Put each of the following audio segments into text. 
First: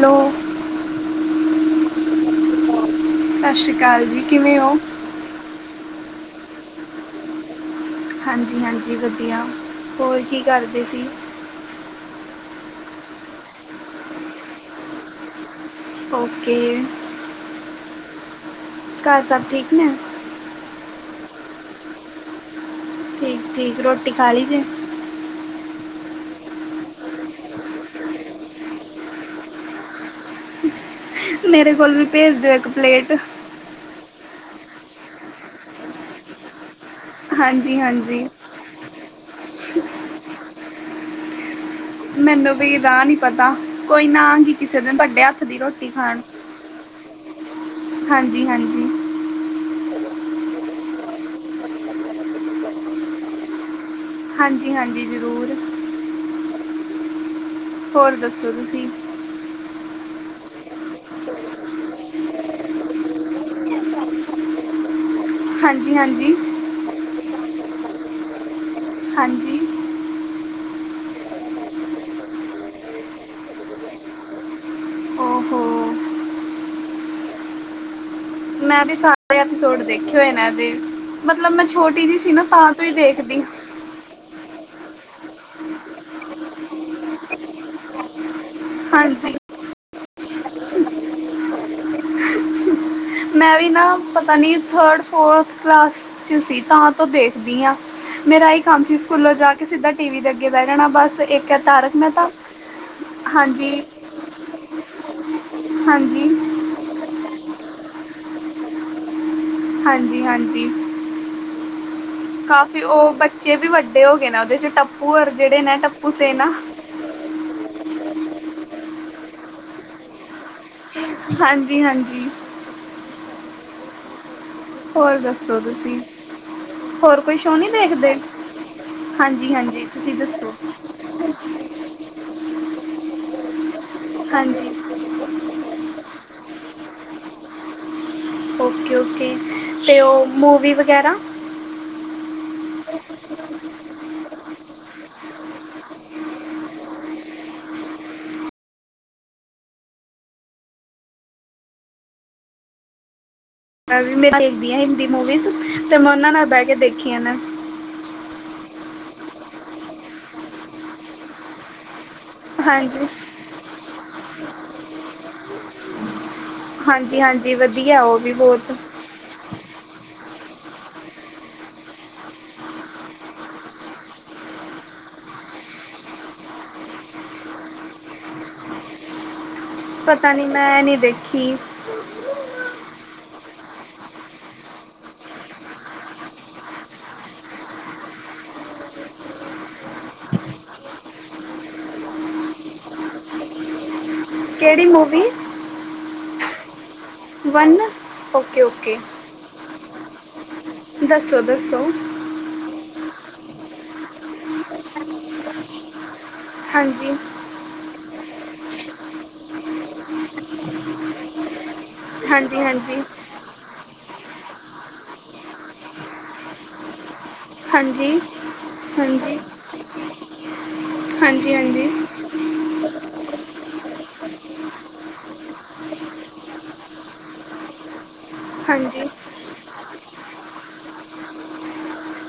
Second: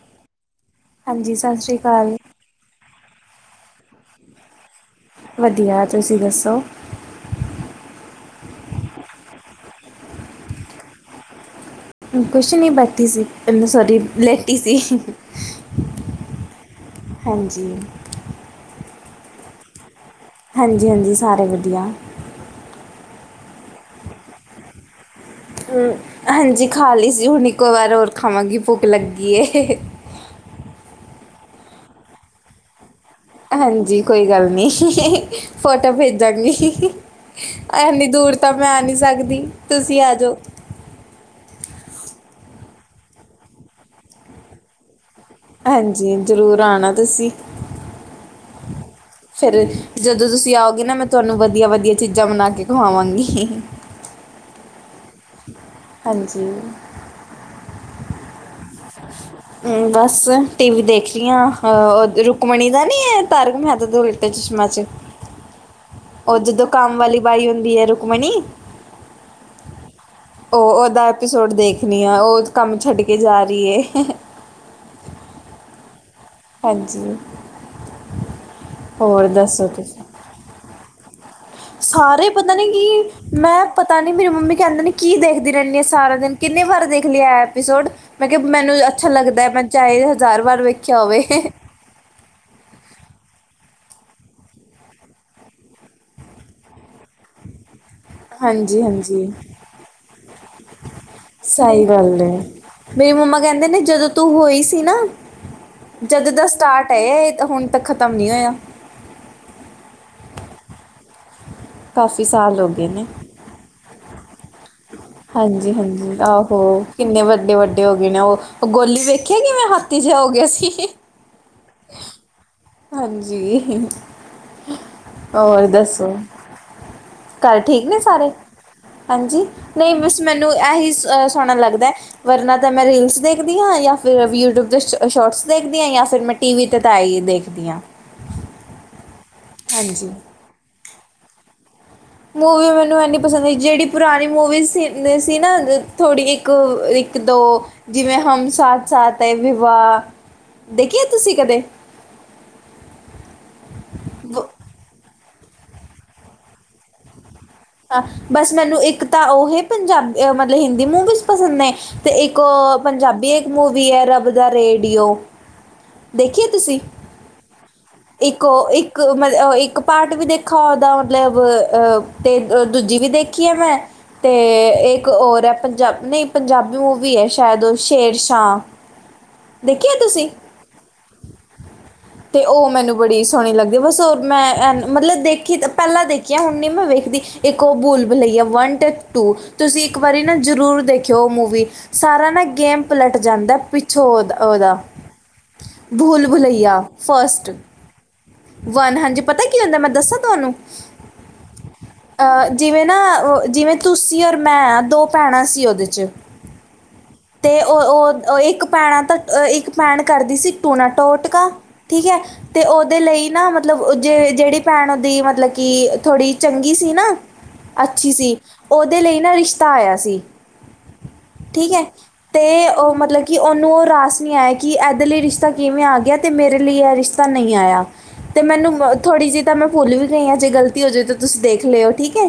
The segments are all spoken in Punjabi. ਹੈਲੋ ਹਾਂਜੀ, ਸਤਿ ਸ੍ਰੀ ਅਕਾਲ। ਸਤਿ ਸ਼੍ਰੀ ਅਕਾਲ ਜੀ, ਕਿਵੇਂ ਹੋ? ਵਧੀਆ ਤੁਸੀਂ ਦੱਸੋ? ਹਾਂਜੀ, ਹਾਂਜੀ ਵਧੀਆ ਹੋਰ ਕੀ ਕਰਦੇ ਸੀ? ਕੁਛ ਨਹੀਂ ਬੈਠੀ ਸੀ ਸੋਰੀ ਲੈਟੀ ਸੀ। ਓਕੇ, ਹਾਂਜੀ ਘਰ ਸਭ ਠੀਕ ਨੇ? ਹਾਂਜੀ, ਹਾਂਜੀ ਸਾਰੇ ਵਧੀਆ। ਠੀਕ, ਠੀਕ ਰੋਟੀ ਖਾ ਲਈ ਜੇ। ਹਮ ਹਾਂਜੀ ਖਾ ਲਈ ਸੀ। ਹੁਣ ਇੱਕੋ ਵਾਰ ਹੋਰ ਖਾਵਾਂਗੀ ਭੁਖ ਲੱਗੀ ਏ। ਮੇਰੇ ਕੋਲ ਵੀ ਭੇਜ ਦਿਓ ਇੱਕ ਪਲੇਟ। ਹਾਂਜੀ, ਕੋਈ ਗੱਲ ਨਹੀਂ ਫੋਟੋ ਭੇਜਾਂਗੀ। ਹਾਂਜੀ ਇਨੀ ਹਾਂਜੀ ਦੂਰ ਤਾਂ ਮੈਂ ਆ ਨਹੀਂ ਸਕਦੀ ਤੁਸੀਂ ਆ ਜਾਓ। ਮੈਨੂੰ ਵੀ ਰਾਹ ਨੀ ਪਤਾ ਕੋਈ ਨਾ ਕੀ ਕਿਸੇ ਦੇ ਵੱਡੇ ਹੱਥ। ਦੀ ਰੋਟੀ ਹਾਂਜੀ, ਖਾਣ ਜ਼ਰੂਰ ਆਣਾ ਤੁਸੀਂ। ਹਾਂਜੀ ਹਾਂਜੀ ਫਿਰ ਜਦੋਂ ਤੁਸੀਂ ਆਓਗੇ ਨਾ ਮੈਂ ਤੁਹਾਨੂੰ ਵਧੀਆ ਵਧੀਆ ਚੀਜ਼ਾਂ ਬਣਾ ਕੇ ਖਵਾਵਾਂਗੀ। ਹਾਂਜੀ, ਹਾਂਜੀ ਜ਼ਰੂਰ। ਹਾਂਜੀ। ਹੋਰ ਦੱਸੋ ਤੁਸੀਂ? ਹਮ ਬਸ ਟੀ ਵੀ ਦੇਖ ਰਹੀ ਆਂ ਆਹੋ ਰੁਕਮਣੀ ਦਾ ਨੀ ਏ ਤਾਰਕ ਮਹਿਤਾ ਦਾ ੳਲ ਚਛਮਾ ਚ [unintelligible] ਹਾਂਜੀ-ਹਾਂਜੀ ਉਹ ਜਦੋਂ ਕੰਮ ਵਾਲੀ ਬਾਈ ਹੁੰਦੀ ਹੈ ਰੁਕਮਣੀ ਹਾਂਜੀ ਉਹ ਉਹਦਾ ਐਪੀਸੋਡ ਦੇਖਣੀ ਆ ਉਹ ਕੰਮ ਛੱਡ ਕੇ ਜਾ ਰਹੀ ਹੈ। ਓਹੋ ਹਾਂਜੀ, ਹੋਰ ਦੱਸੋ ਤੁਸੀਂ? ਟ੍ਰੇਨ ਏ ਤੇ, ਮਤਲਬ ਮੈਂ ਛੋਟੀ ਜਿਹੀ ਸਾਰੇ ਸੀ ਨਾ ਪਤਾ ਨਹੀਂ ਤਾਂ ਤੋਂ ਹੀ ਕੀ ਦੇਖਦੀ ਮੈਂ ਪਤਾ ਨੀ ਮੇਰੀ ਮੰਮੀ ਕਹਿੰਦੇ ਨੇ ਕੀ ਦੇਖਦੀ ਰਹਿੰਦੀ ਏ ਸਾਰਾ ਦਿਨ ਕਿੰਨੇ ਵਾਰ ਦੇਖ ਲਿਆ ਐਪੀਸੋਡ। ਮੈਂ ਕਿਹਾ ਮੈਨੂੰ ਅੱਛਾ ਹਾਂਜੀ ਲੱਗਦਾ ਹੈ ਮੈਂ ਚਾਹੇ ਹਜ਼ਾਰ ਵਾਰ ਵੇਖਿਆ ਹੋਵੇ ਮੈਂ ਵੀ ਨਾ ਪਤਾ ਨਹੀਂ ਥਰਡ ਫੋਰਥ ਕਲਾਸ 'ਚ ਸੀ ਤਾਂ ਤੋਂ ਦੇਖਦੀ ਹਾਂ। ਮੇਰਾ ਏ ਹੀ ਹਾਂਜੀ ਕੰਮ ਸੀ ਹਾਂਜੀ ਸਕੂਲੋਂ ਜਾ ਕੇ ਸਿੱਧਾ ਟੀ ਵੀ ਦੇ ਅੱਗੇ ਬਹਿ ਜਾਣਾ ਬਸ ਇੱਕ ਇਹ ਸਹੀ ਤਾਰਕ ਗੱਲ ਮਹਿਤਾ ਏ, ਮੇਰੀ ਮੰਮਾ ਕਹਿੰਦੇ ਹਾਂਜੀ ਨੇ ਜਦੋਂ ਤੂੰ ਹੋਈ ਸੀ ਨਾ, ਹਾਂਜੀ ਜਦੋੰ ਦਾ ਸਟਾਰਟ ਹਾਏ ਇਹ ਤਾਂ ਹੁਣ ਤੱਕ ਖ਼ਤਮ ਨੀ ਹੋਇਆ। ਹਾਂਜੀ-ਹਾਂਜੀ, ਕਾਫੀ ਸਾਲ ਹੋ ਕਾਫੀ ਗਏ ਨੇ। ਉਹ ਬ ਚੇ ਵੀ ਵੱਡੇ ਹੋ ਗਏ ਨਾ ਉਹਦੇ ਚ ਟੱਪੂ ਔਰ ਜਿਹੜੇ ਨਾ ਟੱਪੂ ਹਾਂਜੀ-ਹਾਂਜੀ, ਸੇਨਾ ਆਹੋ ਕਿੰਨੇ ਵੱਡੇ-ਵੱਡੇ ਹੋ ਗਏ ਨਾ ਉਹ, ਉਹ ਗੋਲੀ ਵੇਖਿਆ ਕਿਵੇਂ ਹਾਥੀ ਜਿਹਾ ਹੋ ਗਿਆ ਸੀ ਹਾਂਜੀ-ਹਾਂਜੀ ਹਾਂਜੀ ਹੋਰ ਦੱਸੋ, ਹੋਰ ਕੋਈ ਸ਼ੋਅ ਘਰ ਨਹੀਂ ਠੀਕ ਨੇ ਦੇਖਦੇ ਸਾਰੇ? ਹਾਂਜੀ, ਨਹੀਂ ਬਸ ਮੈਨੂੰ ਇਹੀ ਸ-ਸੋਹਣਾ ਲੱਗਦਾ ਵਰਨਾ ਤਾਂ ਮੈਂ ਰੀਲਸ ਦੇਖਦੀ ਆਂ ਯਾਂ ਫਿਰ ਯੂਟਿਊਬ ਹਾਂਜੀ ਤੇ ਸ਼ੋਰਟਸ ਦੇਖਦੀ ਆਂ ਯਾਂ ਫਿਰ ਮੈਂ ਟੀ ਵੀ 'ਤੇ ਤਾਂ ਐਈ ਦੇਖਦੀ ਹਾਂ। ਓਕੇ-ਓਕੇ, ਤੇ ਹਾਂਜੀ। ਉਹ ਮੂਵੀ ਵਗੈਰਾ ਮੂਵੀ ਮੈਨੂੰ ਇੰਨੀ ਪਸੰਦ ਹੀ ਜਿੜੀ ਪੁਰਾਣੀ ਮੂਵੀ ਸੀ। ਨਹੀ ਸੀ ਨਾ ਥੋੜ੍ਹੀ ਇੱਕ, ਇੱਕ ਦੋ ਜਿਵੇਂ ਹਮ ਸਾਥ ਸਾਥ ਹੈ, ਵਿਵਾਹ ਦੇਖੀ ਏ ਤੁਸੀਂ ਕਦੇ? ਮੈਂ ਵੀ ਮੈਂ ਵ- ਦੇਖਦੀ ਆਂ ਹਿੰਦੀ ਮੂਵੀਜ਼ ਤੇ ਮੈਂ ਉਹਨਾਂ ਨਾਲ ਬਹਿ ਕੇ ਦੇਖੀਆਂ ਨੇ। ਹਾਂ, ਬਸ ਮੈਨੂੰ ਇੱਕ ਤਾਂ ਉਹੀ ਪੰਜਾਬ ਮਤਲਬ ਹਿੰਦੀ ਮੂਵੀਜ਼ ਪਸੰਦ ਨੇ ਤੇ ਇੱਕ ਉਹ ਹਾਂਜੀ ਪੰਜਾਬੀ ਇੱਕ ਮੂਵੀ ਐ ਰਬ ਦਾ ਰੇਡੀਓ। ਦੇਖੀ ਏ ਤੁਸੀਂ ਹਾਂਜੀ ਹਾਂਜੀ ਵਧੀਆ ਉਹ ਵੀ ਇੱਕ ਔ ਬਹੁਤ ਇੱਕ ਇੱਕ ਉਹ ਮਤਲ ਇੱਕ ਪਾਰਟ ਵੀ ਦੇਖਾ ਉਹਦਾ ਮਤਲਬ ਤੇ ਦ-ਦੂਜੀ ਵੀ ਦੇਖੀ ਐ ਮੈਂ ਤੇ ਇੱਕ ਔਰ ਹੈ ਪੰਜਾਬ ਨਹੀਂ ਪੰਜਾਬੀ ਮੂਵੀ ਏ ਸ਼ਾਇਦ ਉਹ ਸ਼ੇਰ ਸ਼ਾਹ। ਦੇਖੀ ਹੈ ਤੁਸੀਂ ਪਤਾ ਨੀ ਮੈਂ ਨੀ ਦੇਖੀ। ਤੇ ਉਹ ਮੈਨੂੰ ਬੜੀ ਸੋਹਣੀ ਲੱਗਦੀ ਬਸ ਔ ਮੈਂ ਐਨ ਮਤਲਬ ਦੇਖੀ ਤ ਪਹਿਲਾਂ ਦੇਖੀ ਐ ਹੁਣ ਨੀ ਮੈਂ ਵੇਖਦੀ। ਇੱਕ ਉਹ ਭੁੱਲ-ਭੁਲੱਈਆ ਵੰਨ ਤੇ ਟੂ ਤੁਸੀਂ ਇੱਕ ਵਾਰੀ ਨਾ ਜ਼ਰੂਰ ਦੇਖਿਓ ਉਹ ਮੂਵੀ। ਸਾਰਾ ਨਾ ਗੇਮ ਪਲਟ ਜਾਂਦਾ ਪਿੱਛੋਂ ਓਹਦਾ। ਓਹਦਾ, ਕਿਹੜੀ movie Bhool Bhulaiyaa first. One okay one ਹਾਂਜੀ ਪਤਾ ਕੀ ਹੁੰਦਾ ਮੈਂ ਦੱਸਾਂ ਤੁਹਾਨੂੰ ਦੱਸੋ-ਦੱਸੋ ਅਹ ਜਿਵੇਂ ਨਾ ਉਹ ਜਿਵੇਂ ਤੁਸੀਂ ਔਰ ਮੈਂ ਦੋ ਭੈਣਾਂ ਸੀ ਉਹਦੇ ਚ ਹਾਂਜੀ ਤੇ ਉਹ-ਉਹ, ਉਹ ਇੱਕ ਭੈਣਾ ਤਾਂ ਅਹ ਇੱਕ ਭੈਣ ਕਰਦੀ ਸੀ ਟੂਣਾ ਟੋਟਕਾ ਠੀਕ ਹੈ ਹਾਂਜੀ ਤੇ ਉਹਦੇ ਹਾਂਜੀ ਲਈ ਨਾ ਮਤਲਬ ਉਹ ਜੇ-ਜਿਹੜੀ ਭੈਣ ਉਹਦੀ ਮਤਲਬ ਕਿ ਥੋੜ੍ਹੀ ਚੰਗੀ ਸੀ ਨਾ ਅੱਛੀ ਹਾਂਜੀ ਸੀ, ਉਹਦੇ ਲਈ ਨਾ ਹਾਂਜੀ ਹਾਂਜੀ ਰਿਸ਼ਤਾ ਆਇਆ ਸੀ, ਠੀਕ ਹੈ। ਹਾਂਜੀ ਤੇ ਉਹ ਮਤਲਬ ਕਿ ਉਹਨੂੰ ਉਹ ਰਾਸ ਨਹੀਂ ਆਇਆ ਕਿ ਇਹਦੇ ਲਈ ਰਿਸ਼ਤਾ ਕਿਵੇਂ ਆ ਗਿਆ ਤੇ ਮੇਰੇ ਲਈ ਇਹ ਰਿਸ਼ ਤਾਂ ਨਹੀਂ ਆਇਆ ਤੇ ਮੈਨੂੰ ਹਾਂਜੀ ਥੋੜ੍ਹੀ ਜਿਹੀ ਤਾਂ ਮੈਂ ਭੁੱਲ ਵੀ ਗਈ ਹਾਂ ਜੇ ਗ਼ਲਤੀ ਹੋ ਜਾਵੇ ਤਾਂ ਤੁਸੀਂ ਦੇਖ ਲਿਓ ਠੀਕ ਹੈ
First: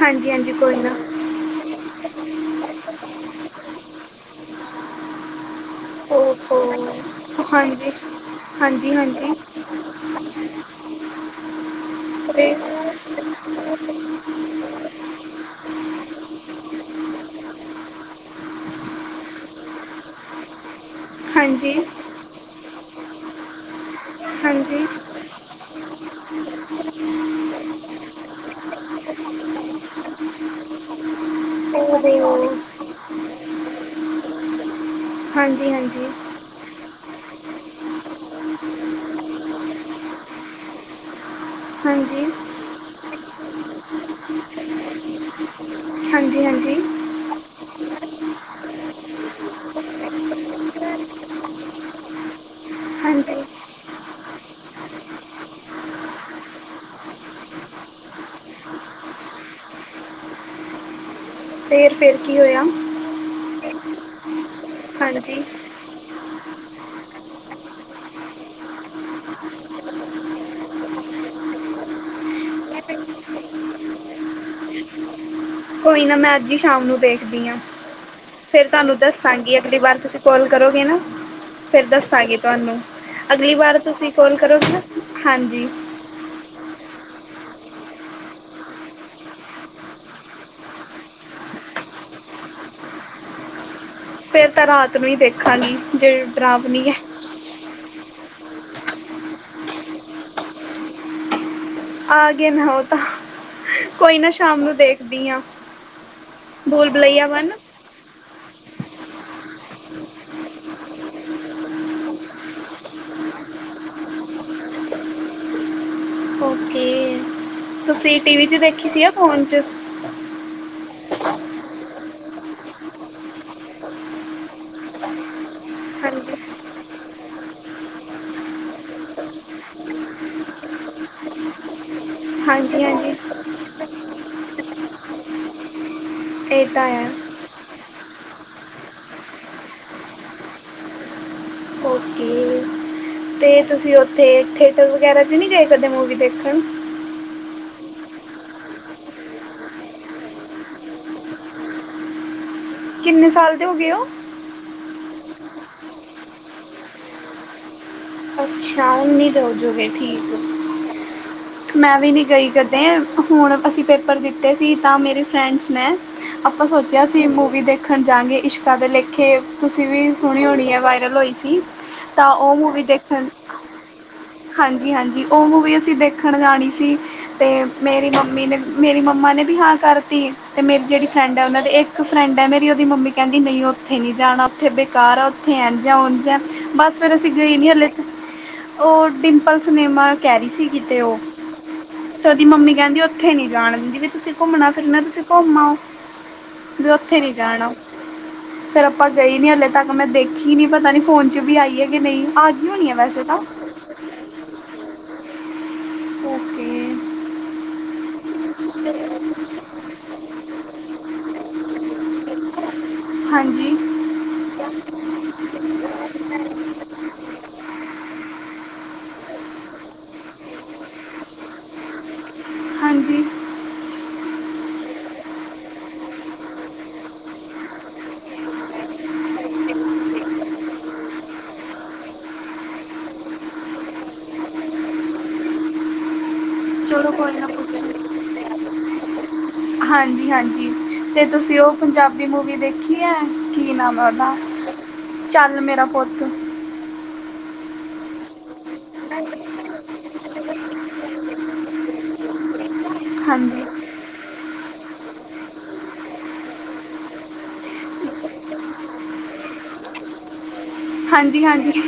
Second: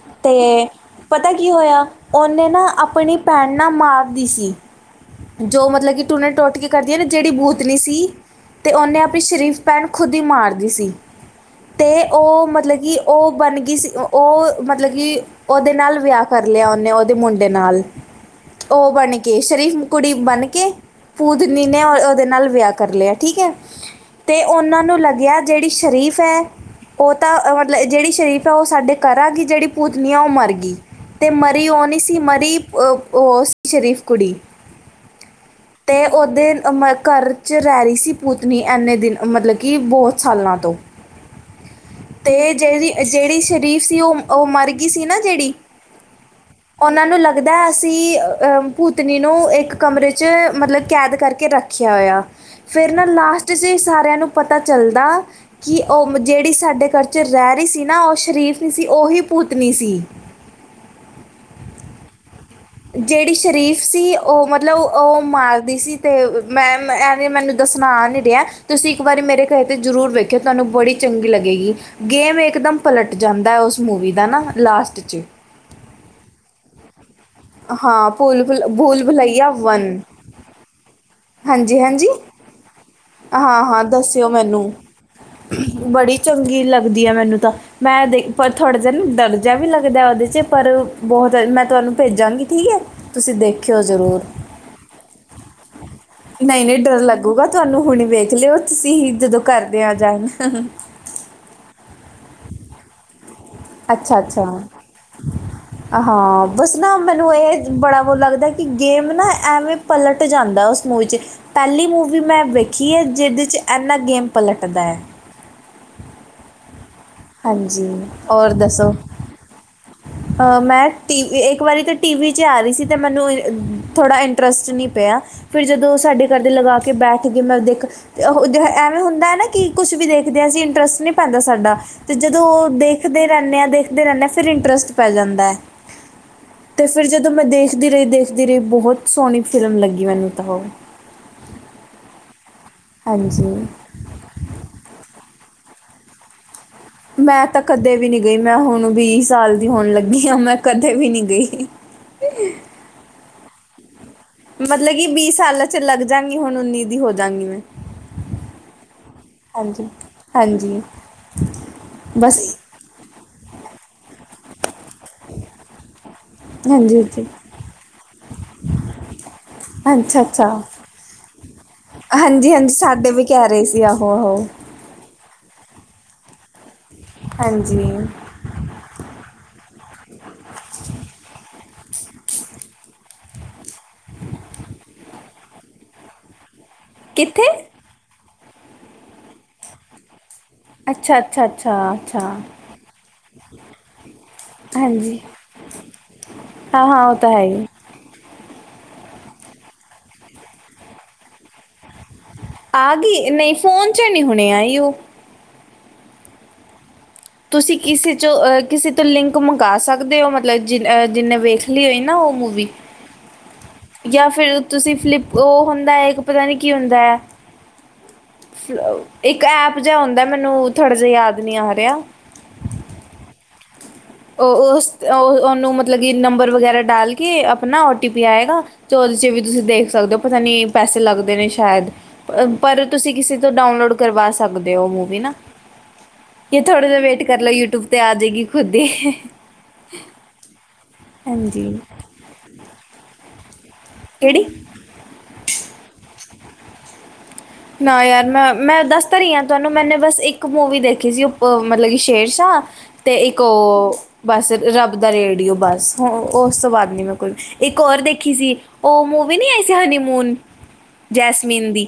ਹਾਂਜੀ ਹਾਂਜੀ ਤੇ ਕੋਈ ਨਾ ਪਤਾ ਕੀ ਹੋਇਆ ਉਹਨੇ ਨਾ ਆਪਣੀ ਭੈਣ ਨਾ ਮਾਰਦੀ ਸੀ ਜੋ ਮਤਲਬ ਟੂਨ ਟੋਟ ਕੇ ਕਰਦੀਆਂ ਨਾ ਜਿਹੜੀ ਓਹੋ ਬੂਤ ਨ ਹਾਂਜੀ ਸੀ ਤੇ ਹਾਂਜੀ ਉਹਨੇ ਆਪਣੀ ਹਾਂਜੀ ਸ਼ਰੀਫ ਪੈਨ ਖੁਦ ਹੀ ਮਾਰਦੀ ਸੀ ਅਤੇ ਉਹ ਫਿਰ ਮਤਲਬ ਕਿ ਉਹ ਬਣ ਗਈ ਸੀ ਉਹ ਮਤਲਬ ਕਿ ਉਹਦੇ ਨਾਲ ਵਿਆ ਕਰ ਲਿਆ ਉਹਨੇ ਉਹਦੇ ਮੁੰਡੇ ਨਾਲ ਹ [unintelligible] ਬ ਕੇ ਸ਼ਰੀਫ ਕੁੜੀ ਬਣ ਕੇ ਪੂਦਨੀ ਹਾਂਜੀ ਨੇ ਉਹਦੇ ਨਾਲ ਵਿਆਹ ਕਰ ਲਿਆ ਠੀਕ ਹੈ ਅਤੇ ਉਹਨਾਂ ਹਾਂਜੀ ਨੂੰ ਲੱਗਿਆ ਜਿਹੜੀ ਸ਼ਰੀਫ ਹੈ ਉਹ ਤਾਂ ਮਤਲਬ ਜਿਹੜੀ ਸ਼ਰੀਫ ਆ ਉਹ ਸਾਡੇ ਕਰਰਾਂਗੀ ਜਿਹੜੀ ਪੂਤਨੀ ਆ ਉਹ ਮਰ ਗਈ ਅਤੇ ਮਰੀ ਓਣੀ ਸੀ ਉਹਦੇ ਉਹ ਮਰੀ ਓ ਸੀ ਸ਼ਰੀਫ ਕੁੜੀ ਹਾਂਜੀ ਹਾਂਜੀ ਅਤੇ ਉਹਦੇ ਘਰ 'ਚ ਰੈਰੀ ਸੀ ਪੂਤਨੀ ਐਨੇ ਦਿਨ ਮਤਲਬ ਕਿ ਬਹੁਤ ਸਾਲਾਂ ਤੋਂ ਹਾਂਜੀ ਅਤੇ ਜਿਹੜੀ ਜਿਹੜੀ ਸ਼ਰੀਫ ਸੀ ਉਹ ਉਹ ਮਰ ਗਈ ਸੀ ਨਾ ਜਿਹੜੀ ਹਾਂਜੀ ਹਾਂਜੀ ਉਹਨਾਂ ਨੂੰ ਲੱਗਦਾ ਅਸੀਂ ਭੂਤਨੀ ਨੂੰ ਇੱਕ ਕਮਰੇ 'ਚ ਮਤਲਬ ਕੈਦ ਕਰਕੇ ਰੱਖ ਰਖਿਆ ਹੋਇਆ ਫੇਿਰ ਨਾ ਹਾਂਜੀ ਲਾਸਟ ਚ ਇਹ ਸਾਰਿਆਂ ਨੂੰ ਪਤਾ ਚੱਲਦਾ ਕਿ ਉਹ ਜਿਹੜੀ ਸਾਡੇ ਘਰ 'ਚ ਰਹਿ ਰਹੀ ਸੀ ਨਾ ਉਹ ਸ਼ਰੀਫ ਨਹੀਂ ਸੀ ਉਹੀ ਪੂਤਨੀ ਸੀ ਫੇਿਰ ਫੇਰ ਕੀ ਹੋਇਆ ਜਿਹੜੀ ਸ਼ਰੀਫ਼ ਸੀ ਉਹ ਮਤਲਬ ਉਹ ਹਾਂਜੀ ਮਾਰਦੀ ਸੀ ਤੇ ਮੈਂ ਇਹ ਮੈਨੂੰ ਦੱਸਣਾ ਆ ਨੀ ਰਿਹਾ ਤੇ ਤੁਸੀਂ ਇੱਕ ਵਾਰੀ ਮੇਰੇ ਘਰੇ ਤੇ ਜਰੂਰ ਵੇਖ ਕਿਖ ਤੁਹਾਨੂੰ ਬੜੀ ਚੰਗੀ ਲੱਗੇਗੀ ਗੇਮ ਇੱਕਦਮ ਪਲਟ ਜਾਂਦਾ ਉਸ ਮੂਵੀ ਦਾ ਨਾ ਲਾਸਟ 'ਚ ਕੋਈ ਨਾ ਮੈਂ ਅੱਜ ਹੀ ਸ਼ਾਮ ਨੂੰ ਦੇਖਦੀ ਹਾਂ ਭੂਲ ਭੁਲ ਫੇਰ ਤੁਹਾਨੂੰ ਭੂਲ ਭੁਲਈਆ ਦੱਸਾਂਗੀ ਅਗਲੀ ਵਾਰ ਤੁਸੀਂ ਕਾਲ ਕਰੋਗੇ ਨਾ ਹਾਂਜੀ ਫਿਰ ਹਾਂਜੀ ਦੱਸਾਂਗੇ ਤੁਹਾਨੂੰ ਅਗਲੀ ਹਾਂ ਵਾਰ ਹਾਂ ਤੁਸੀਂ ਦੱਸਿਓ ਕੋਾਲ ਕਰੋ ਮੈਨੂੰ ਹਾਂਜੀ ਬੜੀ ਚੰਗੀ ਲੱਗਦੀ ਹੈ ਮੈਨੂੰ ਤਾਂ ਮੈਂ ਦੇ ਪਰ ਥੋੜ੍ਹਾ ਜਿਹਾ ਦਰਜਿਹਾ ਵੀ ਲੱਗਦਾ ਉਹਦੇ 'ਚ ਪਰ ਬਹੁਤ ਮੈਂ ਤੁਹਾਨੂੰ ਭੇਜਾਂਗੀ ਠੀਕ ਹੈ ਤੁਸੀਂ ਦੇਖਿਓ ਜ਼ਰੂਰ ਫਿਰ ਤਾਂ ਰਾਤ ਨੂੰ ਹੀ ਦੇਖਾਂਗੀ ਜਿਹੜੀ ਨਹੀਂ ਨਹੀਂ ਡਰਾਵਨੀ ਹੈ ਡਰ ਲੱਗੂਗਾ ਤੁਹਾਨੂੰ ਹੁਣੇ ਵੇਖ ਲਿਓ ਤੁਸੀਂ ਹੀ ਜਦੋਂ ਕਰਦੇ ਆ ਜਾਣ ਆ ਗਿਆ ਮੈਂ ਹੋ ਤਾਂ ਅੱਛਾ ਕੋਈ ਨਾ ਅੱਛਾ ਸ਼ਾਮ ਨੂੰ ਦੇਖਦੀ ਹਾਂ ਹਾਂ ਬੱਸ ਭੂਲ ਨਾ ਭੁਲੱਈਆ ਮੈਨੂੰ ਵਨ ਇਹ ਬੜਾ ਵ ਲੱਗਦਾ ਕਿ ਗੇਮ ਨਾ ਐਵੇਂ ਪਲਟ ਜਾਂਦਾ ਉਸ ਮੂੰਹ 'ਚ ਪਹਿਲੀ ਮੂਵੀ ਮੈਂ ਵੇਖੀ ਹੈ ਜਿਹਦੇ 'ਚ ਇੰਨਾ ਗੇਮ ਪਲਟਦਾ ਹੈ ਓਕੇ ਹਾਂਜੀ ਤੁਸੀਂ ਟੀਵ ਔਰ ਚ ਦੇਖੀ ਦੱਸੋ ਸੀ ਆ ਫੋਨ ਚ ਮੈਂ ਟੀਵ ਇੱਕ ਵਾਰੀ ਤਾਂ ਟੀ ਵੀ 'ਚ ਆ ਰਹੀ ਸੀ ਅਤੇ ਮੈਨੂੰ ਇ ਥੋੜ੍ਹਾ ਇੰਟਰਸਟ ਨਹੀਂ ਪਿਆ ਫਿਰ ਜਦੋਂ ਸਾਡੇ ਹਾਂਜੀ ਘਰਦੇ ਲਗਾ ਕੇ ਬੈਠ ਗਏ ਮੈਂ ਦੇਖ ਜਿ ਐਵੇਂ ਹੁੰਦਾ ਨਾ ਕਿ ਕੁਛ ਵੀ ਦੇਖਦੇ ਹਾਂ ਅਸੀ ਇੰਟਰਸਟ ਨਹੀਂ ਪੈਂਦਾ ਸਾਡਾ ਅਤੇ ਜਦੋਂ ਉਹ ਹਾਂਜੀ ਹਾਂਜੀ ਦੇਖਦੇ ਰਹਿੰਦੇ ਹਾਂ ਦੇਖਦੇ ਰਹਿੰਦੇ ਹਾਂ ਫਿਰ ਇੰਟਰਸਟ ਪੈ ਜਾਂਦਾ ਹੈ ਇਹ ਤੇ ਤਾਂ ਫਿਰ ਹੈ ਜਦੋਂ ਮੈਂ ਦੇਖਦੀ ਰਹੀ ਦੇਖਦੀ ਰਹੀ ਬਹੁਤ ਸੋਹਣੀ ਫਿਲਮ ਲੱਗੀ ਮੈਨੂੰ ਤਾਂ ਉਹ ਓਕੇ ਤੇ ਹਾਂਜੀ ਤੁਸੀਂ ਉੱਥੇ ਥੀਏਟਰ ਵਗੈਰਾ ਚ ਨਹੀਂੀ ਗਏ ਕਦੇ ਮੂਵੀ ਦੇਖਣ ਮੈਂ ਤਾਂ ਕਦੇ ਵੀ ਨਹੀਂੀ ਗਈ ਮੈਂ ਹੁਣ ਵੀਹ ਸਾਲ ਦੀ ਹੋਣ ਲੱਗੀ ਹਾਂ ਮੈਂ ਕਦੇ ਵੀ ਨਹੀਂੀ ਗਈ ਕਿ [unintelligible] ਕਿੰਨੇ ਸਾਲ ਦੇ ਹੋ ਗਏ ਹੋ ਮਤਲਬ ਕਿ ਵੀਹ ਸਾਲਾਂ ਚ ਲੱਗ ਜਾਂਗੀ ਹੁਣ ਉੱਨੀ ਦੀ ਹੋਜਗੀ ਮੈਂ ਅੱਛਾ, ਇਣੀ ਹੀਂ ਜ਼ਲ ਹਾਂਜੀ ਜਾਓਗੇ ਠੀਕ, ਹਾਂਜੀ ਮੈਂ ਵੀ ਨਹੀਂ ਬਸ ਗਈ ਕਦੇ। ਐ, ਹੁਣ ਅਸੀਂ ਪੇਪਰ ਦਿੱਤੇ ਸੀ, ਤਾਂ ਮੇਰੇ ਫਰੈਂਡਸ ਨੇ ਆਪਾਂ ਹਾਂਜੀ ਸੋਚਿਆ ਹਾਂਜੀ ਸੀ, ਮੂਵੀ ਦੇਖਣ ਜਾਂਗੇ। 'ਇਸ਼ਕਾ ਦੇ ਲੇਖੇ' ਤੁਸੀਂ ਵੀ ਅੱਛਾ ਸੁਣੀ ਅੱਛਾ ਹੋਣੀ ਹੈ, ਵਾਇਰਲ ਹੋਈ। ਛਿਵ [unintelligible] ਹਾਂਜੀ- ਹਾਂਜੀ ਸਾਡੇ ਵੀ ਕਹਿ ਰਹੇ ਸੀ ਆਹੋ- ਆਹੋ। ਹਾਂਜੀ- ਹਾਂਜੀ ਉਹ ਮੂਵੀ ਅਸੀਂ ਦੇਖਣ ਜਾਣੀ ਸੀ ਅਤੇ ਹਾਂਜੀ ਮੇਰੀ ਮੰਮੀ ਨੇ ਮੇਰੀ ਮੰਮਾ ਨੇ ਵੀ ਹਾਂ ਕਰਤੀ ਤੇ ਮੇਰੀ ਜਿਹੜੀ ਫਰੈਂਡ ਹੈ ਉਹਨਾਂ ਦੇ ਇੱਕ ਇੱਕ ਫਰੈਂਡ ਹੈ ਮੇਰੀ ਉਹਦੀ ਮੰਮੀ ਕਹਿੰਦੀ ਨਹੀਂ ਉੱਥੇ ਨਹੀਂ ਜਾਣਾ ਉੱਥੇ ਬੇਕਾਰ ਹੈ ਉੱਥੇ ਇੰਝ-ਉਂਝ ਹੈ ਬੱਸ ਫਿਰ ਅਸੀਂ ਕਿੱਥੇ ਗਏ ਨਹੀਂ ਹਲੇ ਉਹ ਡਿੰਪਲ ਸਿਨੇਮਾ ਕਹਿ ਰਹੀ ਸੀ। ਕਿਤੇ ਅੱਛਾ- ਉਹ ਅੱਛਾ- ਅੱਛਾ। ਅੱਛਾ ਤੇ ਉਹਦੀ ਮੰਮੀ ਕਹਿੰਦੀ ਉੱਥੇ ਨਹੀਂ ਜਾਣ ਦਿੰਦੀ ਜੇ ਤੁਸੀਂ ਘੁੰਮਣਾ-ਫਿਰਣਾ ਹੈ ਤਾਂ ਹਾਂਜੀ ਤੁਸੀਂ ਘੁੰਮ ਆਓ। ਹਾਂ ਵੀ ਹਾਂ ਉਹ ਉੱਥੇ ਤਾਂ ਨਹੀਂ ਹੈ ਹੀ ਜਾਣਾ। ਫਿਰ ਆਪਾਂ ਗਏ ਨਹੀਂ ਹਲੇ ਤੱਕ ਮੈਂ ਦੇਖੀ ਨਹੀਂ ਪਤਾ ਨਹੀ ਫ਼ੋਨ 'ਚ ਵੀ ਆਈ ਹੈ ਕਿ ਨਹੀਂ ਆ ਗਈ ਹੋਣੀ ਹੈ ਆ ਵੈਸੇ ਗਈ ਤਾਂ ਨਹੀ ਫ਼ੋਨ 'ਚ ਨਹੀਂ ਹੁਣੇ ਆਈ ਉਹ ਓਕੇ [inaudible] ਤੁਸੀ ਕਿਸੇ 'ਚੋ ਅ ਕਿਸੇ ਤੋਂ ਲਿੰਕ ਮੰਗਾ ਸਕਦੇ। ਸਕਦੇ ਹੋ ਮਤਲਬ ਜਿਹ ਜਿਹਨੇ ਵੇਖ ਲਈ ਹੋਈ ਨਾ ਉਹ ਮੂਵੀ ਹਾਂਜੀ ਜਾਂ ਫਿਰ ਤੁਸੀਂ ਫਲਿੱਪ ਉਹ ਹੁੰਦਾ ਹੈ ਇੱਕ ਪਤਾ ਨਹੀਂ ਕੀ ਹੁੰਦਾ ਹੈ। ਇੱਕ ਐਪ ਜਿਹਾ ਹੁੰਦਾ ਮੈਨੂੰ ਥੋੜ੍ਹਾ ਜਿਹਾ ਯਾਦ ਨਹੀਂ ਆ ਰਿਹਾ। ਹਾਂਜੀ ਉਹ ਉਸ ਉਹ ਉਹਨੂੰ ਮਤਲਬ ਕਿ ਨੰਬਰ ਵਗੈਰਾ ਡਾਲ ਕੇ ਆਪਣਾ ਓ ਟੀ ਪੀ ਆਏਗਾ। ਤੋ ਉਹਦੇ 'ਚ ਵੀ ਤੁਸੀਂ ਦੇਖ ਸਕਦੇ ਹੋ ਪਤਾ ਨਹੀਂ ਪੈਸੇ ਲੱਗਦੇ ਨੇ ਸ਼ਾਇਦ ਪਰ- ਪਰ ਤੁਸੀਂ ਕਿਸੇ ਤੋਂ ਡਾਊਨਲੋਡ ਕਰਵਾ ਸਕਦੇ ਹੋ ਮੂਵੀ ਨਾ ਕਿ ਥੋੜ੍ਹਾ ਜਿਹਾ ਚਲੋ ਵੇਟ ਕੋਈ ਕਰ ਨਾ ਲਓ ਯੂਟਿਊਬ ਤੇ ਆ ਜਾਏਗੀ ਖੁਦ ਹੀ [inaudible] ਹਾਂਜੀ-ਹਾਂਜੀ ਤੇ ਤੁਸੀਂ ਹਾਂਜੀ ਉਹ ਪੰਜਾਬੀ ਮੂਵੀ ਦੇਖੀ ਹੈ ਕੀ ਨਾਮ ਹਨਾ ਕਿਹੜੀ ਚੱਲ ਮੇਰਾ ਪੁੱਤ ਨਾ ਯਾਰ ਮੈਂ- ਮੈਂ ਦੱਸ ਤਾਂ ਰਹੀ ਹਾਂ ਤੁਹਾਨੂੰ ਮੈਂਨੇ ਬਸ ਇੱਕ ਮੂਵੀ ਦੇਖੀ ਸੀ ਉ ਮਤਲਬ ਕਿ 'ਸ਼ੇਰਸ਼ਾਹ' ਤੇ ਇੱਕ ਹਾਂਜੀ ਉਹ ਬਸ 'ਰੱਬ ਦਾ ਰੇਡੀਓ' ਬਸ ਉਸ ਤੋਂ ਬਾਅਦ ਮੈਂ ਨਹੀਂ ਕੋਈ ਇੱਕ ਹੋਰ ਦੇਖੀ ਸੀ। ਉਹ ਮੂਵੀ ਨਹੀਂ ਆਈ ਸੀ 'ਹਨੀਮੂਨ' ਹਾਂਜੀ ਜੈਸਮੀਨ ਹਾਂਜੀ ਦੀ।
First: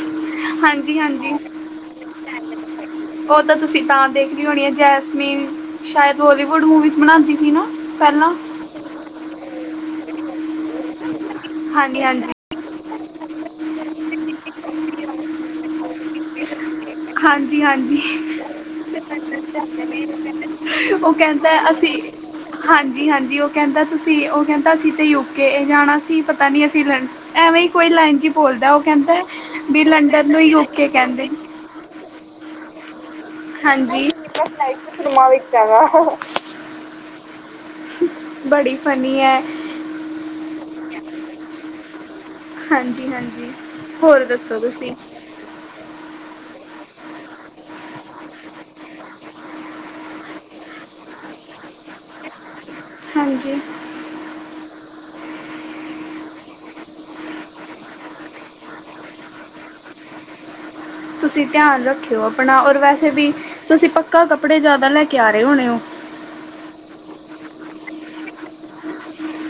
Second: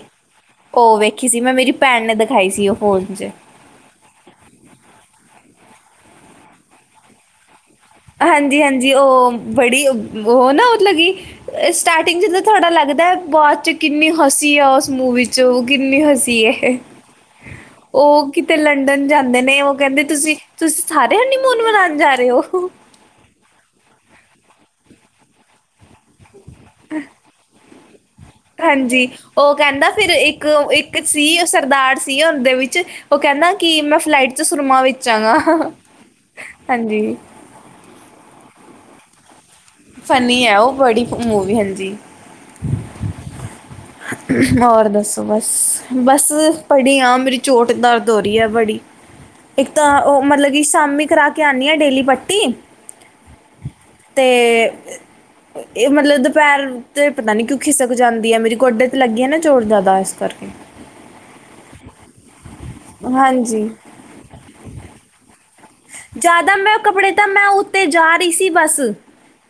ਉਹ ਹਾਂਜੀ ਵੇਖੀ ਹਾਂਜੀ ਸੀ ਮੈਂ ਮੇਰੀ ਭੈਣ ਨੇ ਦਿਖਾਈ ਸੀ ਉਹ ਫ਼ੋਨ 'ਚ ਤ ਤੁਸੀਂ ਤਾਂ ਦੇਖੀ ਹੋਣੀ ਹੈ ਜੈਸਮੀਨ ਸ਼ਾਇਦ ਬਲੀਵੁੱਡ ਮੂਵੀਜ਼ ਬਨਾਉਂਦੀ ਸੀ ਨਾ। ਪਹਿਲਾਂ ਹਾਂਜੀ- ਹਾਂਜੀ ਉਹ ਬੜੀ ਵੋ ਨਾ ਮਤਲਬ ਕੀ ਹਾਂਜੀ ਸਟਾਰਟਿੰਗ ਹਾਂਜੀ 'ਚ ਥੋੜ੍ਹਾ ਲੱਗਦਾ ਬਾਅਦ 'ਚ ਕਿੰਨੀ ਹੱਸੀ ਆ ਉਸ ਮੂਵੀ 'ਚ ਉਹ ਕਿੰਨੀ ਹੱਸੀ ਹੈ ਇਹ ਹਾਂਜੀ ਹਾਂਜੀ ਉਹ ਕਿਤੇ ਲੰਡਨ ਜਾਂਦੇ ਨੇ ਉਹ ਕਹਿੰਦੇ ਤੁਸੀ ਤੁਸੀ ਉਹ ਸਾਰੇ ਕਹਿੰਦਾ ਹਨੀਮੂਨ ਮਨਾਉਣ ਅਸੀਂ ਜਾ ਰਹੇ ਹੋ। [inaudible] ਹਾਂਜੀ- ਹਾਂਜੀ ਉਹ ਕਹਿੰਦਾ ਤੁਸੀਂ ਉਹ ਕਹਿੰਦਾ ਸੀ ਤੇ ਯੂਕੇ ਜਾਣਾ ਸੀ ਪਤਾ ਨਹੀਂ ਅਸੀਂ ਐਵੇਂ ਹੀ ਕੋਈ ਲਾਈਨ ਜਿਹੀ ਬੋਲਦਾ ਉਹ ਹਾਂਜੀ ਕਹਿੰਦਾ ਉਹ ਲੰਡਨ ਨੂੰ ਯੂਕੇ ਕਹਿੰਦੇ। ਕਿਰਦਾਰ ਸੀ ਉਹਦੇ ਵਿੱਚ ਉਹ ਕਹਿੰਦਾ ਕਿ ਮੈਂ ਹਾਂਜੀ ਫਲਾਈਟ 'ਚ ਸੁਰਮਾ ਫਿਲਮਾਂ ਵੇਚਾਗਾ ਵਿੱਚ ਹੈਗਾ [inaudible] ਹਾਂਜੀ। [inaudible] ਬੜੀ ਫਨੀ ਹੈ। ਫੰਨੀ ਹੈ ਉਹ ਬੜੀ ਮੂਵੀ ਹਾਂਜੀ। ਹਾਂਜੀ- ਹਾਂਜੀ ਹੋਰ ਦੱਸੋ ਹੋਰ ਤੁਸੀਂ ਦੱਸੋ ਬਸ- ਬਸ ਪੜ੍ਹੀ ਆਂ ਮੇਰੀ ਚੋਟ ਦਰਦ ਹੋ ਰਹੀ ਹੈ ਬੜੀ ਇੱਕ ਤਾਂ ਉਹ ਮਤਲਬ ਸ਼ਾਮੀਂ ਕਰਾ ਕੇ ਆਉਣੀ ਆਂ ਡੇਲੀ ਪੱਟੀ ਹਾਂਜੀ ਤੇ ਇਹ ਮਤਲਬ ਦੁਪਹਿਰ ਤੇ ਪਤਾ ਨੀ ਕਿਉਂ ਖਿਸਕ ਜਾਂਦੀ ਹੈ ਮੇਰੀ ਗੋਡ ਲੱਗੀ ਨਾ ਚੋਟ ਜ਼ਿਆਦਾ ਇਸ ਕਰਕੇ ਤੁਸੀਂ ਧਿਆਨ ਰੱਖਿਓ ਆਪਣਾ ਔਰ ਵੈਸੇ ਵੀ ਹਾਂਜੀ ਤੁਸੀਂ ਪੱਕਾ ਕੱਪੜੇ ਜਿਆਦਾ ਲੈ ਕੇ ਆ ਰਹੇ ਹੋਣੇ ਹੋ। ਜ਼ਿਆਦਾ ਮੈਂ ਕੱਪੜੇ ਤਾਂ ਮੈਂ ਉੱਤੇ ਜਾ ਰਹੀ ਸੀ ਬਸ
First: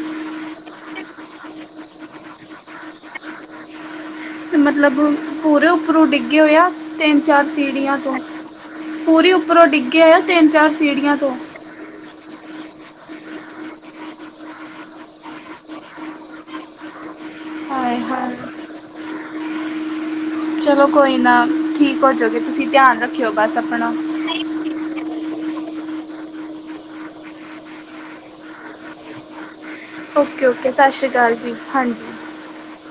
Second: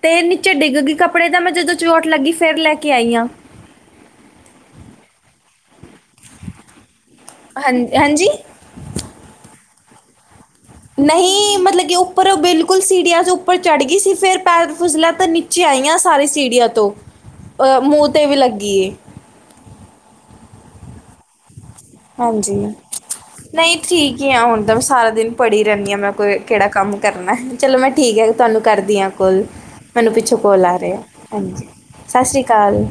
ਤੇ ਨੀਚੇ ਡਿੱਗ ਗਈ ਕੱਪੜੇ ਤਾਂ ਮੈਂ ਜਦੋਂ ਚੋਟ ਲੱਗੀ ਫੇਰ ਲੈ ਕੇ ਆਈ ਆਂ। ਮਤਲਬ ਪੂਰੇ ਉੱਪਰੋਂ ਡਿੱਗੇ ਹੋਏਆ ਤਿੰਨ ਚਾਰ ਸ ਹਾਂ ਸੀੜੀਆਂ ਤੋਂ ਹਾਂਜੀ ਪੂਰੀ ਉੱਪਰੋਂ ਡਿੱਗਿਆ ਆ ਤਿੰਨ ਚਾਰ ਸੀੜੀਆਂ ਤੋਂ ਨਹੀਂ ਮਤਲਬ ਕਿ ਉਹ ਪਰ ਉਹ ਬਿਲਕੁਲ ਸੀੜੀਆਂ ਤੋਂਚ ਉੱਪਰ ਚੜ੍ਹ ਗਈ ਸੀ ਫਿਰ ਪੈਰ ਫਸਲਾਂ ਤਾਂ ਨੀਚੇ ਆਈਆਂ ਸਾਰੀ ਸੀੜੀਆਂ ਤੋਂ ਹ [inaudible] ਅ ਮੂੰਹ ਤੇ ਵੀ ਲੱਗੀ ਏ ਚਲੋ ਕੋਈ ਨਾ ਠੀਕ ਹੋ ਜਾੋਗੇ ਤੁਸੀਂ ਧਿਆਨ ਰੱਖਿਓ ਬਸ ਆਪਣਾ ਕਿ ਹ ਹੁੰਦਾ ਮੈਂ ਸਾਰਾ ਦਿਨ ਪੜ੍ਹ ਹੀ ਰਹਿੰਦੀ ਹਾਂ ਮ ਕੋਈ ਕਿਹੜਾ ਕੰਮ ਕਰਨਾ ਚਲੋ ਮੈਂ ਠੀਕ ਹੈ ਤੁਹਾਨੂੰ ਕਰਦੀ ਹਾਂ ਕੋਲ ਮੈਨੂੰ ਪਿੱਛੋਂ ਓਕੇ ਕੋਲ ਓਕੇ ਆ ਸਤਿ ਰਿਹਾ ਸ਼੍ਰੀ ਅਕਾਲ ਜੀ ਹਾਂਜੀ ਸਤਿ ਸ੍ਰੀ ਅਕਾਲ